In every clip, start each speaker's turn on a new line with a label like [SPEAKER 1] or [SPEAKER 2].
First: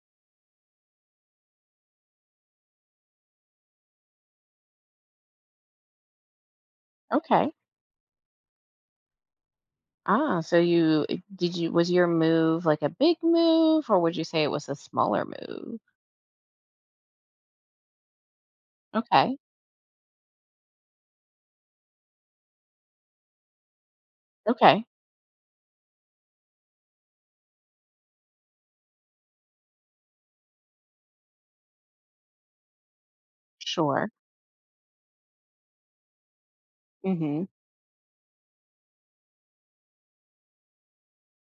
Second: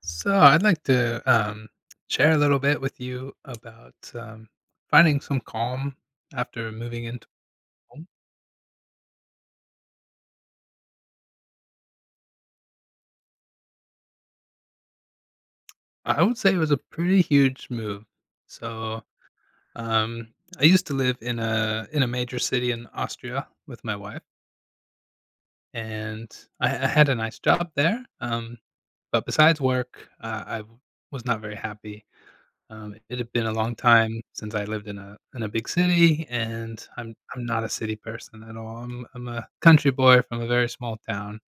[SPEAKER 1] So I'd like to share a little bit with you about finding some calm after moving into
[SPEAKER 2] Okay.
[SPEAKER 1] a home.
[SPEAKER 2] Ah, so you eh, did you was your move like a big move or would you say it was a smaller move?
[SPEAKER 1] I would say it was a pretty huge move. So
[SPEAKER 2] Okay.
[SPEAKER 1] um, I used to live in a major city in Austria with my wife,
[SPEAKER 2] Okay.
[SPEAKER 1] and I had a nice job there. But besides work, was not very happy. It had been a long
[SPEAKER 2] Sure.
[SPEAKER 1] time since I lived in a big city, and I'm
[SPEAKER 2] Mhm.
[SPEAKER 1] not a city person at all. I'm a country boy from a very small town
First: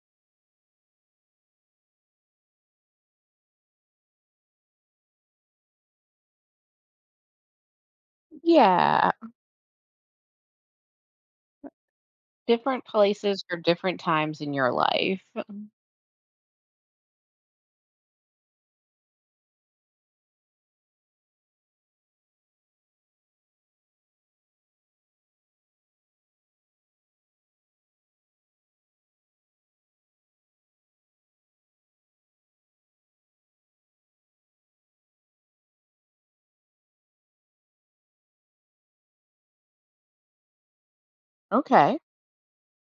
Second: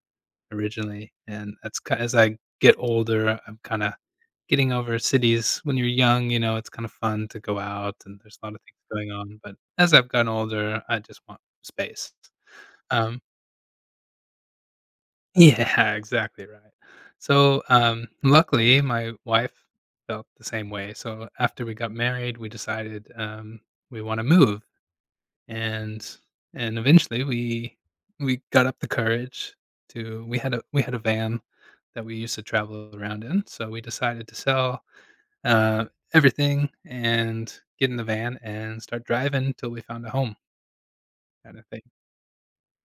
[SPEAKER 1] originally, and that's ki as I get older, I'm kinda getting over cities. When you're young, you know, it's kinda fun to go out, and there's a lot of things
[SPEAKER 2] Yeah,
[SPEAKER 1] going on, but as I've gotten older, I just want space.
[SPEAKER 2] different
[SPEAKER 1] Um
[SPEAKER 2] places for different times in your life.
[SPEAKER 1] yeah, exactly right. So, luckily, my wife felt the same way. So after we got married, we decided we want to move, and eventually we got up the courage to we had a van that we used to travel around in. So we decided to sell uh, everything and get in the van and start driving till we found a home, kind of thing.
[SPEAKER 2] Okay.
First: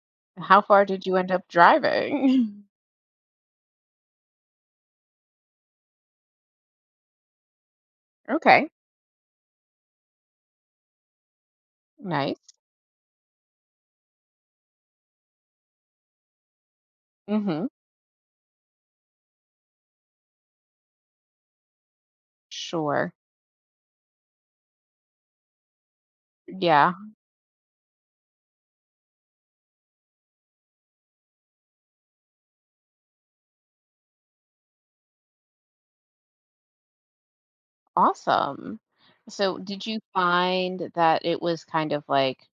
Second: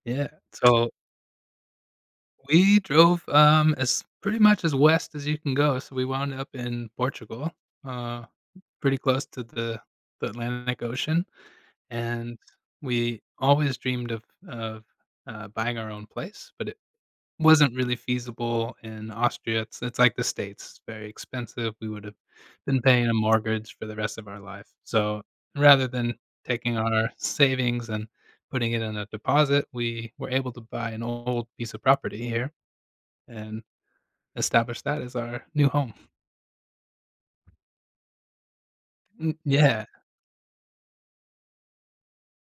[SPEAKER 1] Yeah.
[SPEAKER 2] How far
[SPEAKER 1] So
[SPEAKER 2] did you end up driving?
[SPEAKER 1] we drove, as pretty much as west as you can go, so we wound up in Portugal, uh,
[SPEAKER 2] Okay.
[SPEAKER 1] pretty close to the Atlantic Ocean, and
[SPEAKER 2] Nice.
[SPEAKER 1] we always dreamed of of, buying our own place, but it
[SPEAKER 2] Mhm.
[SPEAKER 1] wasn't really feasible in Austria. It's like the States, it's very expensive. We would've been paying
[SPEAKER 2] Sure.
[SPEAKER 1] a mortgage for the rest of our life, so rather than taking
[SPEAKER 2] Yeah.
[SPEAKER 1] our savings and putting it in a deposit, we were able to buy an old piece of property here and establish that as our new home.
[SPEAKER 2] Awesome.
[SPEAKER 1] Mm,
[SPEAKER 2] So did
[SPEAKER 1] yeah,
[SPEAKER 2] you find that it was kind of like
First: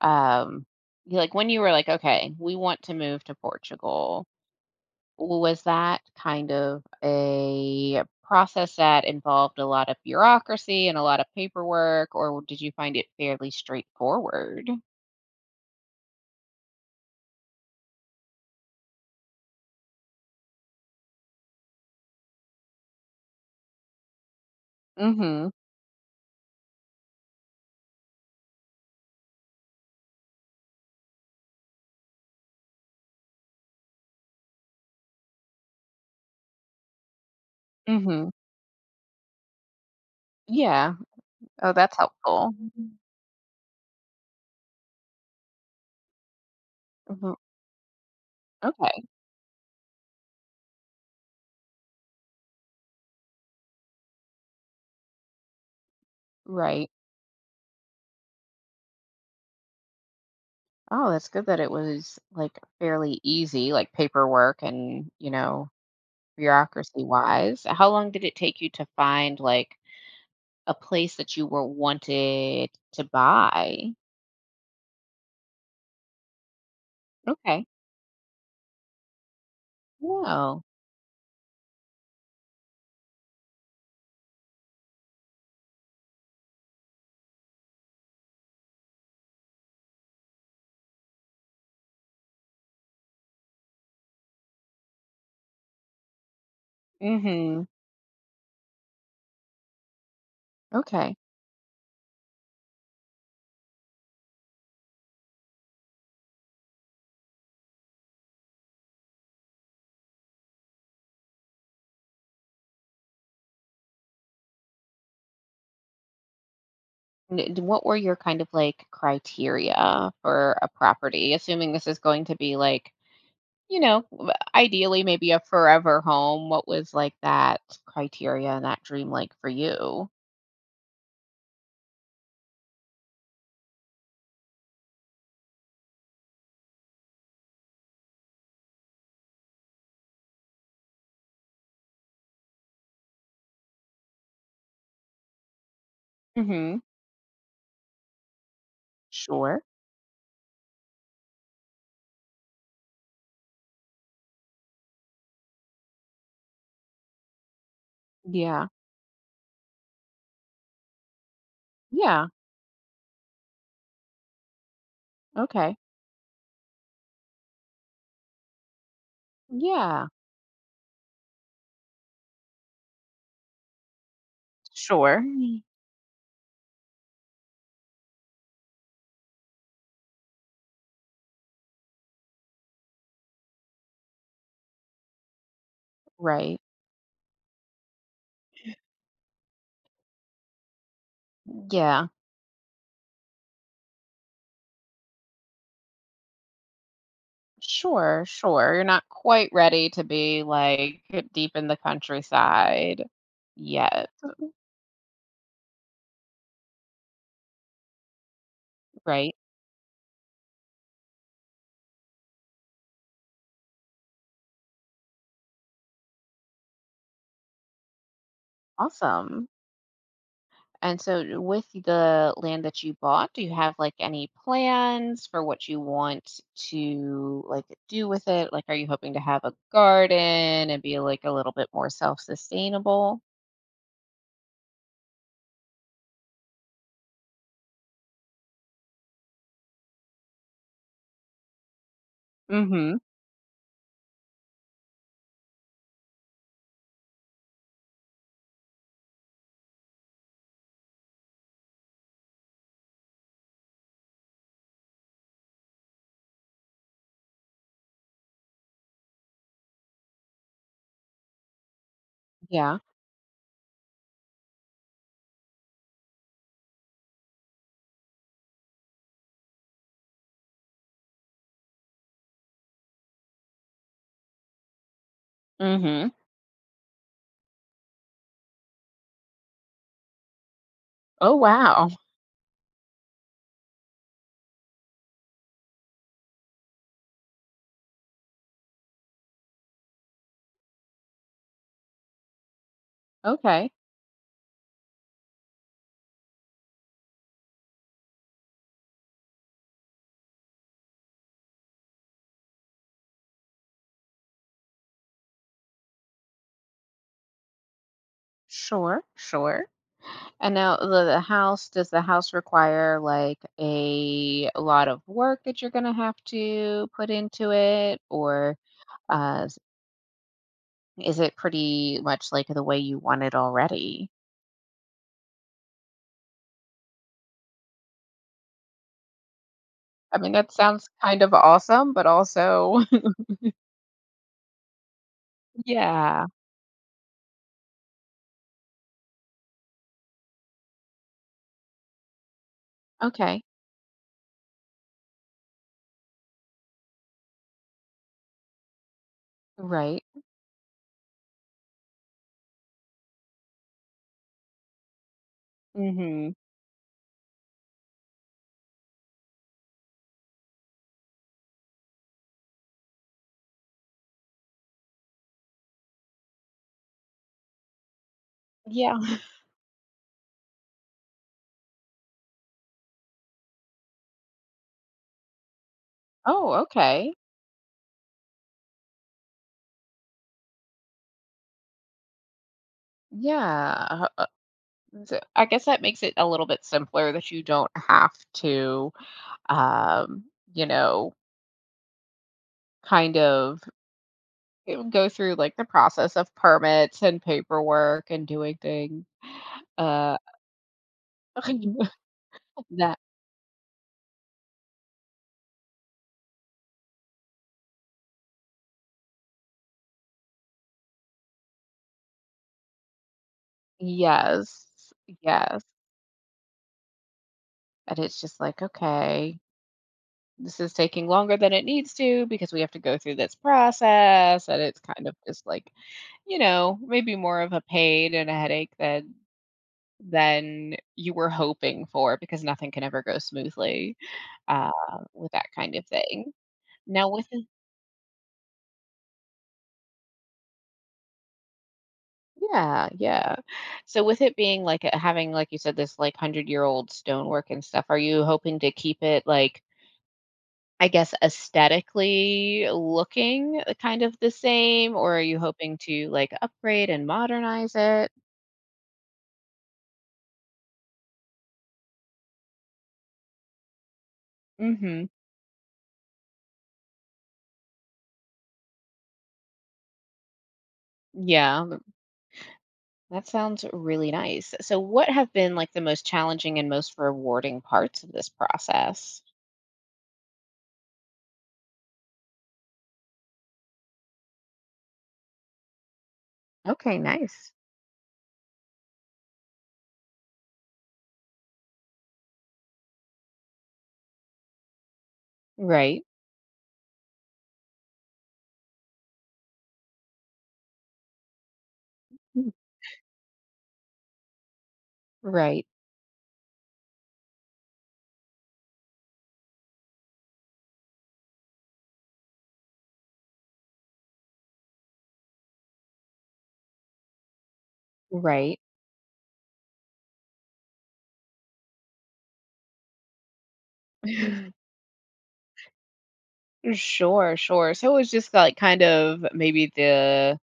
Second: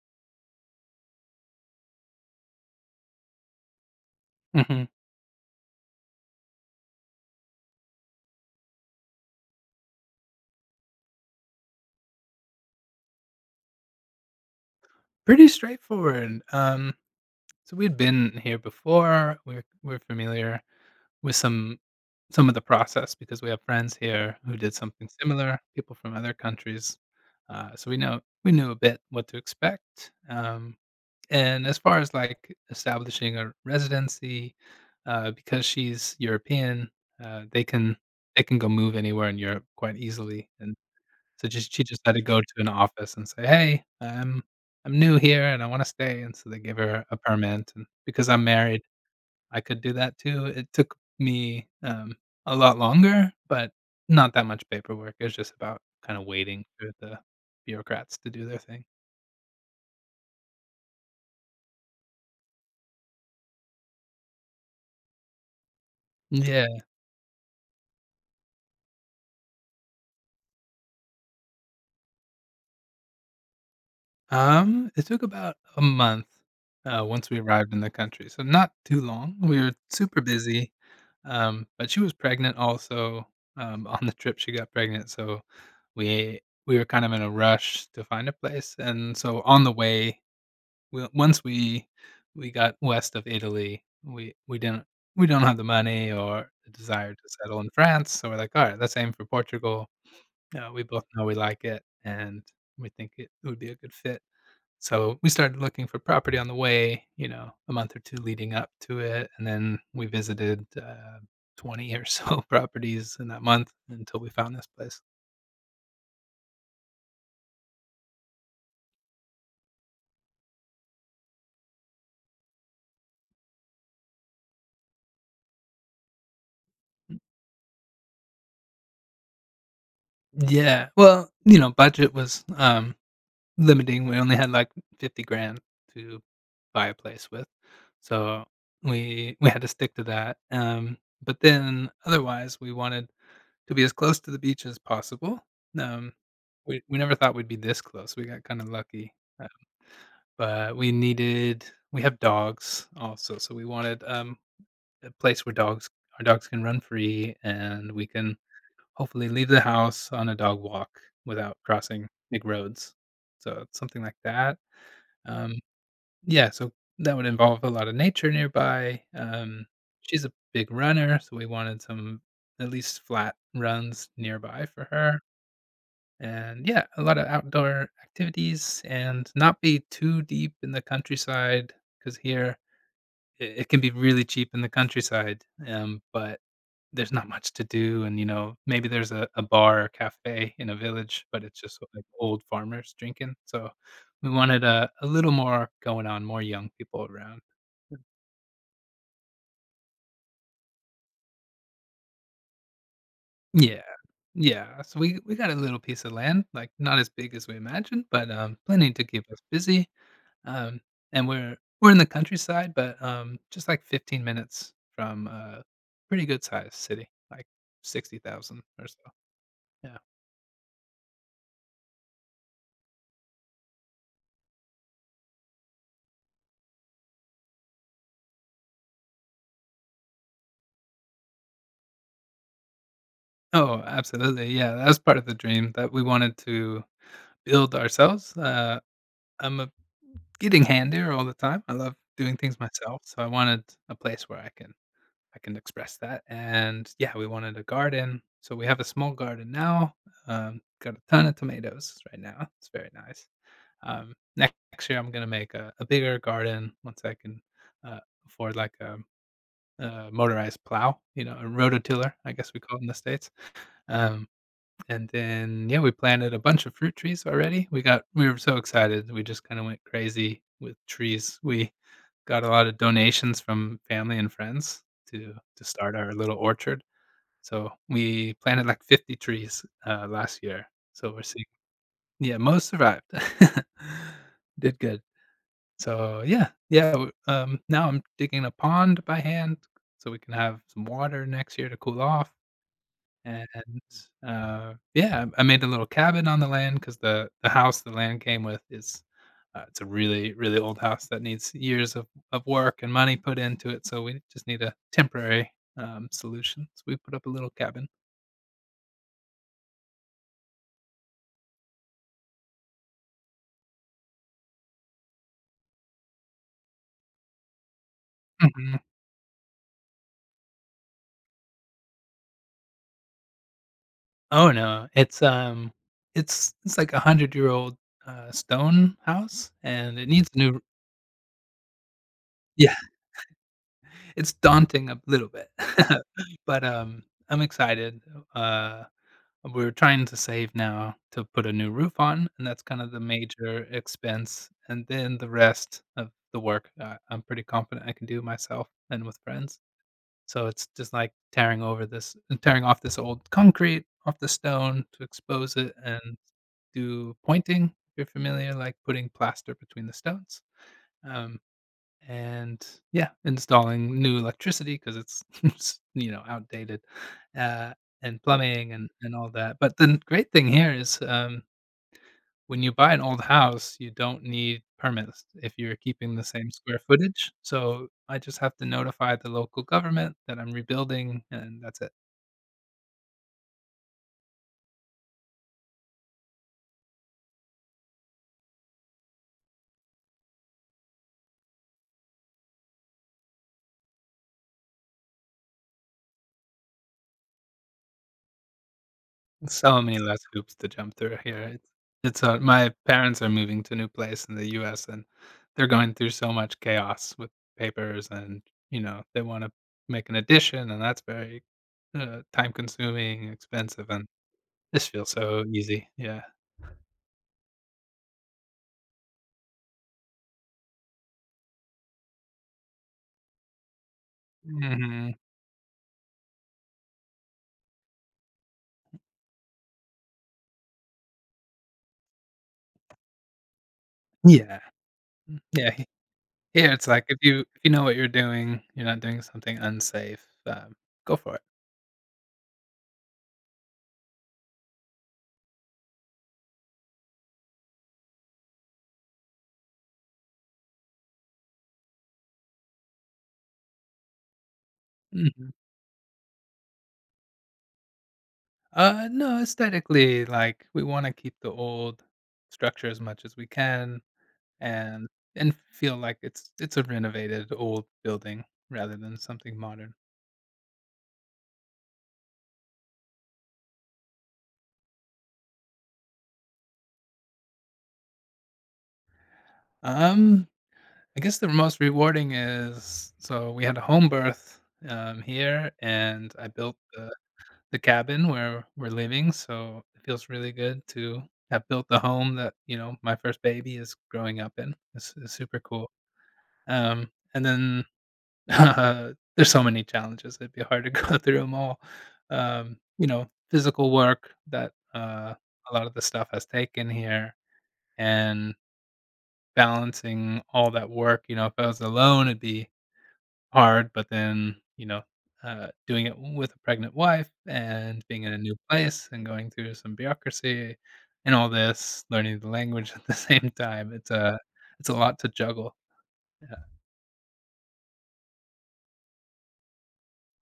[SPEAKER 2] um like when you were like, okay, we want to move to Portugal.
[SPEAKER 1] mhm.
[SPEAKER 2] Was that kind of a process that involved a lot of bureaucracy and a lot of paperwork, or did you find it fairly straightforward?
[SPEAKER 1] Pretty straightforward, so we'd been here before. We're familiar with some of the process because we have friends here who did something
[SPEAKER 2] Mhm,
[SPEAKER 1] similar, people from other countries, so we knew a bit what to expect. And as far as, like, establishing a residency, because she's European, uh, they can
[SPEAKER 2] mhm.
[SPEAKER 1] they can go move anywhere in Europe quite easily. And
[SPEAKER 2] Yeah.
[SPEAKER 1] so
[SPEAKER 2] Oh,
[SPEAKER 1] just she
[SPEAKER 2] that's
[SPEAKER 1] just had to go
[SPEAKER 2] helpful.
[SPEAKER 1] to an office and say, "Hey, I'm new here and I wanna stay," and so they gave her a
[SPEAKER 2] Mhm.
[SPEAKER 1] permit, and because I'm married,
[SPEAKER 2] Okay,
[SPEAKER 1] I could do that too. It took me, a lot longer, but not that much paperwork. It was just about kinda waiting for
[SPEAKER 2] right.
[SPEAKER 1] the bureaucrats to do their thing.
[SPEAKER 2] Oh, that's good that it was, like, fairly easy, like, paperwork and,
[SPEAKER 1] Yeah.
[SPEAKER 2] bureaucracy-wise. How long did it take you to find, like, a place that you were wanted to buy?
[SPEAKER 1] It took about a month, once we Oh.
[SPEAKER 2] Okay.
[SPEAKER 1] arrived in the country, so not too long. We were super
[SPEAKER 2] Wow.
[SPEAKER 1] busy, but she was pregnant also. On the trip she got pregnant, so we we were kind of in a rush to find a place, and so on the way, we once we got west of Italy, we didn't we don't have the money or the desire to settle
[SPEAKER 2] Mhm.
[SPEAKER 1] in France, so we're like, "All right, let's aim for Portugal." We both
[SPEAKER 2] Okay.
[SPEAKER 1] know we like it, and we think it would be a good fit. So we started looking for property on the way, you know, a month or 2 leading up to it, and then we visited, 20 or so properties in that month until we found this place.
[SPEAKER 2] What were your kind of like criteria for a property? Assuming this is going to be like, ideally maybe a forever home. What was like that criteria and that dream like for you?
[SPEAKER 1] Yeah, well, you know, budget was, limiting. We only had, like, 50 grand to buy a place with, so we had to stick to that, but then otherwise, we wanted to be as close to the beach as possible. Um,
[SPEAKER 2] Mm-hmm.
[SPEAKER 1] we never thought we'd be this close. We got kinda lucky.
[SPEAKER 2] Sure.
[SPEAKER 1] But we needed we have dogs also, so we wanted a place where dogs our dogs can run free and we can
[SPEAKER 2] Yeah.
[SPEAKER 1] hopefully leave the house on a dog walk without crossing
[SPEAKER 2] Yeah.
[SPEAKER 1] big roads. So something like that. Um
[SPEAKER 2] Okay.
[SPEAKER 1] yeah, so that would involve a lot of nature nearby.
[SPEAKER 2] Yeah.
[SPEAKER 1] She's a big runner, so we wanted some at least flat runs nearby for
[SPEAKER 2] Sure.
[SPEAKER 1] her
[SPEAKER 2] Mm.
[SPEAKER 1] and yeah, a lot of outdoor activities and not be too deep in the countryside because here it can be really cheap in the countryside. But
[SPEAKER 2] Right.
[SPEAKER 1] there's not much to do. And, you know, maybe there's a bar or cafe in a village, but it's just like
[SPEAKER 2] Yeah.
[SPEAKER 1] old farmers drinking. So we wanted a little more going on, more young people around.
[SPEAKER 2] Sure. Sure. You're not quite ready to be like deep in the countryside
[SPEAKER 1] Yeah.
[SPEAKER 2] yet.
[SPEAKER 1] Yeah. So we got a little piece of land, like not as big as we imagined, but plenty to keep
[SPEAKER 2] Right.
[SPEAKER 1] us busy. Um, and we're in the countryside, but, just, like, 15 minutes from a pretty good-sized city, like 60,000 or so.
[SPEAKER 2] Awesome.
[SPEAKER 1] Yeah.
[SPEAKER 2] And so, with the land that you bought, do you have like any plans for what you want to like do with it? Like, are you hoping to have a garden and be like a little bit more self-sustainable?
[SPEAKER 1] Oh, absolutely, yeah, that was part of the dream that we wanted to build ourselves. I'm a getting handier all the time. I love doing things
[SPEAKER 2] Mm-hmm.
[SPEAKER 1] myself, so I wanted a place where I can express that, and, yeah, we wanted a garden, so we have a small garden now, got a ton of tomatoes right now, it's very nice. Next year, I'm gonna make a bigger garden once I can uh, afford like a motorized plow, you know, a rototiller, I guess we
[SPEAKER 2] Yeah.
[SPEAKER 1] call it in the States. Um, and then yeah, we planted a bunch of fruit trees already. We were so excited. We just kind of went crazy with trees. We got a lot of donations from family and friends to start
[SPEAKER 2] Mm-hmm.
[SPEAKER 1] our little orchard. So we planted like 50 trees last year. So we're
[SPEAKER 2] Oh,
[SPEAKER 1] seeing,
[SPEAKER 2] wow.
[SPEAKER 1] yeah, most survived. Did good. So, yeah, yeah, w now I'm digging a pond by hand so we can have some water next year to cool off, and,
[SPEAKER 2] Okay.
[SPEAKER 1] yeah, I made a little cabin on the land because the land came with is, it's a really, really old house that needs years of work and money put into it, so we just need a temporary, solution, so we put up a little cabin.
[SPEAKER 2] Sure, sure. And now the house, does the house require like a lot of work that you're gonna have to put into it, or
[SPEAKER 1] Mhm.
[SPEAKER 2] uh, is it pretty much like the way you want it already?
[SPEAKER 1] Oh, no, it's, it's like a 100-year-old, stone house, and it
[SPEAKER 2] I
[SPEAKER 1] needs
[SPEAKER 2] mean,
[SPEAKER 1] a
[SPEAKER 2] that
[SPEAKER 1] new.
[SPEAKER 2] sounds kind of awesome, but
[SPEAKER 1] Yeah.
[SPEAKER 2] also
[SPEAKER 1] It's daunting a little bit,
[SPEAKER 2] Yeah.
[SPEAKER 1] but, I'm excited. Uh, we're trying to save now to put a new roof on, and that's kind of the
[SPEAKER 2] Okay.
[SPEAKER 1] major expense, and then the rest of the work, I'm pretty confident I can do myself and with friends.
[SPEAKER 2] Right.
[SPEAKER 1] So it's just like tearing off this old concrete, off the stone to expose it and
[SPEAKER 2] Mhm.
[SPEAKER 1] do pointing, if you're familiar, like putting plaster between the stones. Um and yeah, installing new electricity because it's you know outdated, uh, and plumbing and
[SPEAKER 2] Yeah.
[SPEAKER 1] all that. But the great thing here is when you buy an old house, you don't need permits if you're keeping the same
[SPEAKER 2] Oh,
[SPEAKER 1] square
[SPEAKER 2] okay.
[SPEAKER 1] footage. So I just have to notify the local government that I'm rebuilding, and that's it.
[SPEAKER 2] Yeah. So I guess that makes it a little bit simpler that you don't have to, um, you know, kind of go through like the process of permits and paperwork and doing things.
[SPEAKER 1] So many
[SPEAKER 2] Uh,
[SPEAKER 1] less hoops to jump through here. It's, my
[SPEAKER 2] that
[SPEAKER 1] parents are moving to a new place in the US, and they're going through so much chaos with papers and, you know, they wanna make an addition, and that's very, time-consuming, expensive, and this
[SPEAKER 2] Yes.
[SPEAKER 1] feels so
[SPEAKER 2] Yes.
[SPEAKER 1] easy. Yeah.
[SPEAKER 2] And it's just like, okay, this is taking longer than it needs to because we have to go through this process. And it's kind of
[SPEAKER 1] Mhm.
[SPEAKER 2] just like, maybe more of a pain and a headache than you were hoping for because nothing can ever go smoothly
[SPEAKER 1] Yeah.
[SPEAKER 2] uh, with that
[SPEAKER 1] Yeah.
[SPEAKER 2] kind of
[SPEAKER 1] He
[SPEAKER 2] thing.
[SPEAKER 1] Here, it's like,
[SPEAKER 2] Now with it-
[SPEAKER 1] if you know what you're doing, you're not doing something unsafe, go for it.
[SPEAKER 2] yeah, yeah. So with it being having like you said this like 100-year-old stonework and stuff, are you hoping to keep it like I guess, aesthetically looking kind of the same, or are you
[SPEAKER 1] Mhm.
[SPEAKER 2] hoping to, like, upgrade and modernize it?
[SPEAKER 1] No, aesthetically, like, we wanna keep the old structure as much as we can
[SPEAKER 2] Mhm.
[SPEAKER 1] and feel like it's a renovated old building rather than something modern.
[SPEAKER 2] Yeah, that sounds really nice. So what have been, like, the most challenging and most rewarding parts of this process?
[SPEAKER 1] Um, I guess the most rewarding is so we had a home birth, here, and I built
[SPEAKER 2] Okay, nice.
[SPEAKER 1] the cabin where we're living, so it feels really good to have built the home that, you know, my first baby is growing up in. It's super cool.
[SPEAKER 2] Right.
[SPEAKER 1] And then there's so many challenges, it'd be hard to go through them all.
[SPEAKER 2] Mm.
[SPEAKER 1] You know, physical work that,
[SPEAKER 2] Right.
[SPEAKER 1] a lot of the stuff has taken here and balancing all that work, you know, if I was alone, it'd be hard, but then, you know, doing it with a pregnant wife and being in a new
[SPEAKER 2] Right.
[SPEAKER 1] place and going through some bureaucracy and all this, learning the language at the same time, it's a lot to juggle. Yeah.
[SPEAKER 2] Sure, sure. So it was just, like, kind of maybe the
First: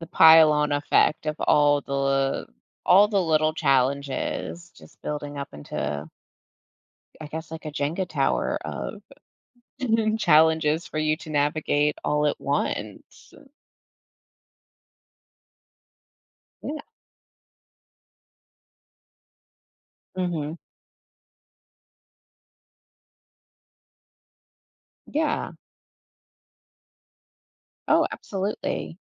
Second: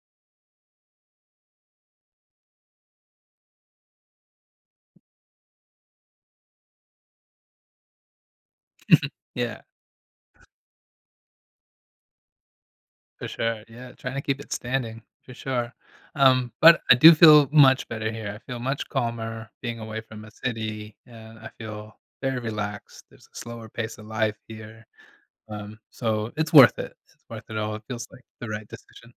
[SPEAKER 2] The pile-on effect of all the little challenges just building up into, I guess, like a Jenga tower of
[SPEAKER 1] Yeah.
[SPEAKER 2] challenges for you to navigate all at
[SPEAKER 1] For
[SPEAKER 2] once.
[SPEAKER 1] sure, yeah, trying to keep it standing, for sure,
[SPEAKER 2] Yeah.
[SPEAKER 1] but I do feel much better here, I feel much calmer being away from a
[SPEAKER 2] Mhm.
[SPEAKER 1] city, and I feel very relaxed, there's a slower pace of life here,
[SPEAKER 2] Yeah.
[SPEAKER 1] so it's worth it all, it feels
[SPEAKER 2] Oh,
[SPEAKER 1] like the right
[SPEAKER 2] absolutely.
[SPEAKER 1] decision.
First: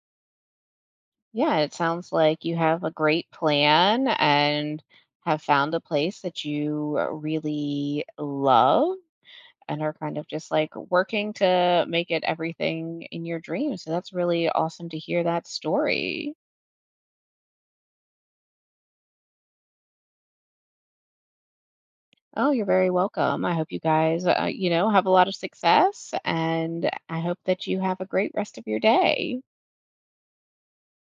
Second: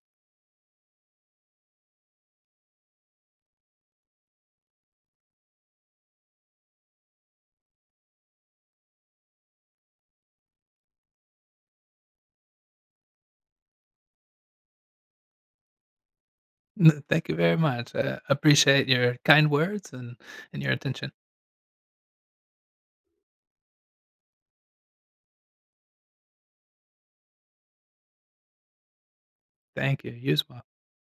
[SPEAKER 2] Yeah, it sounds like you have a great plan and have found a place that you really love and are kind of just, like, working to make it everything in your dreams, so that's really awesome to hear that story.
[SPEAKER 1] N Thank you very much, I appreciate your kind words and your attention.
[SPEAKER 2] Oh, you're very welcome. I hope you guys, have a lot of success and I hope that you have a great rest of your day.
[SPEAKER 1] Thank you, you as well.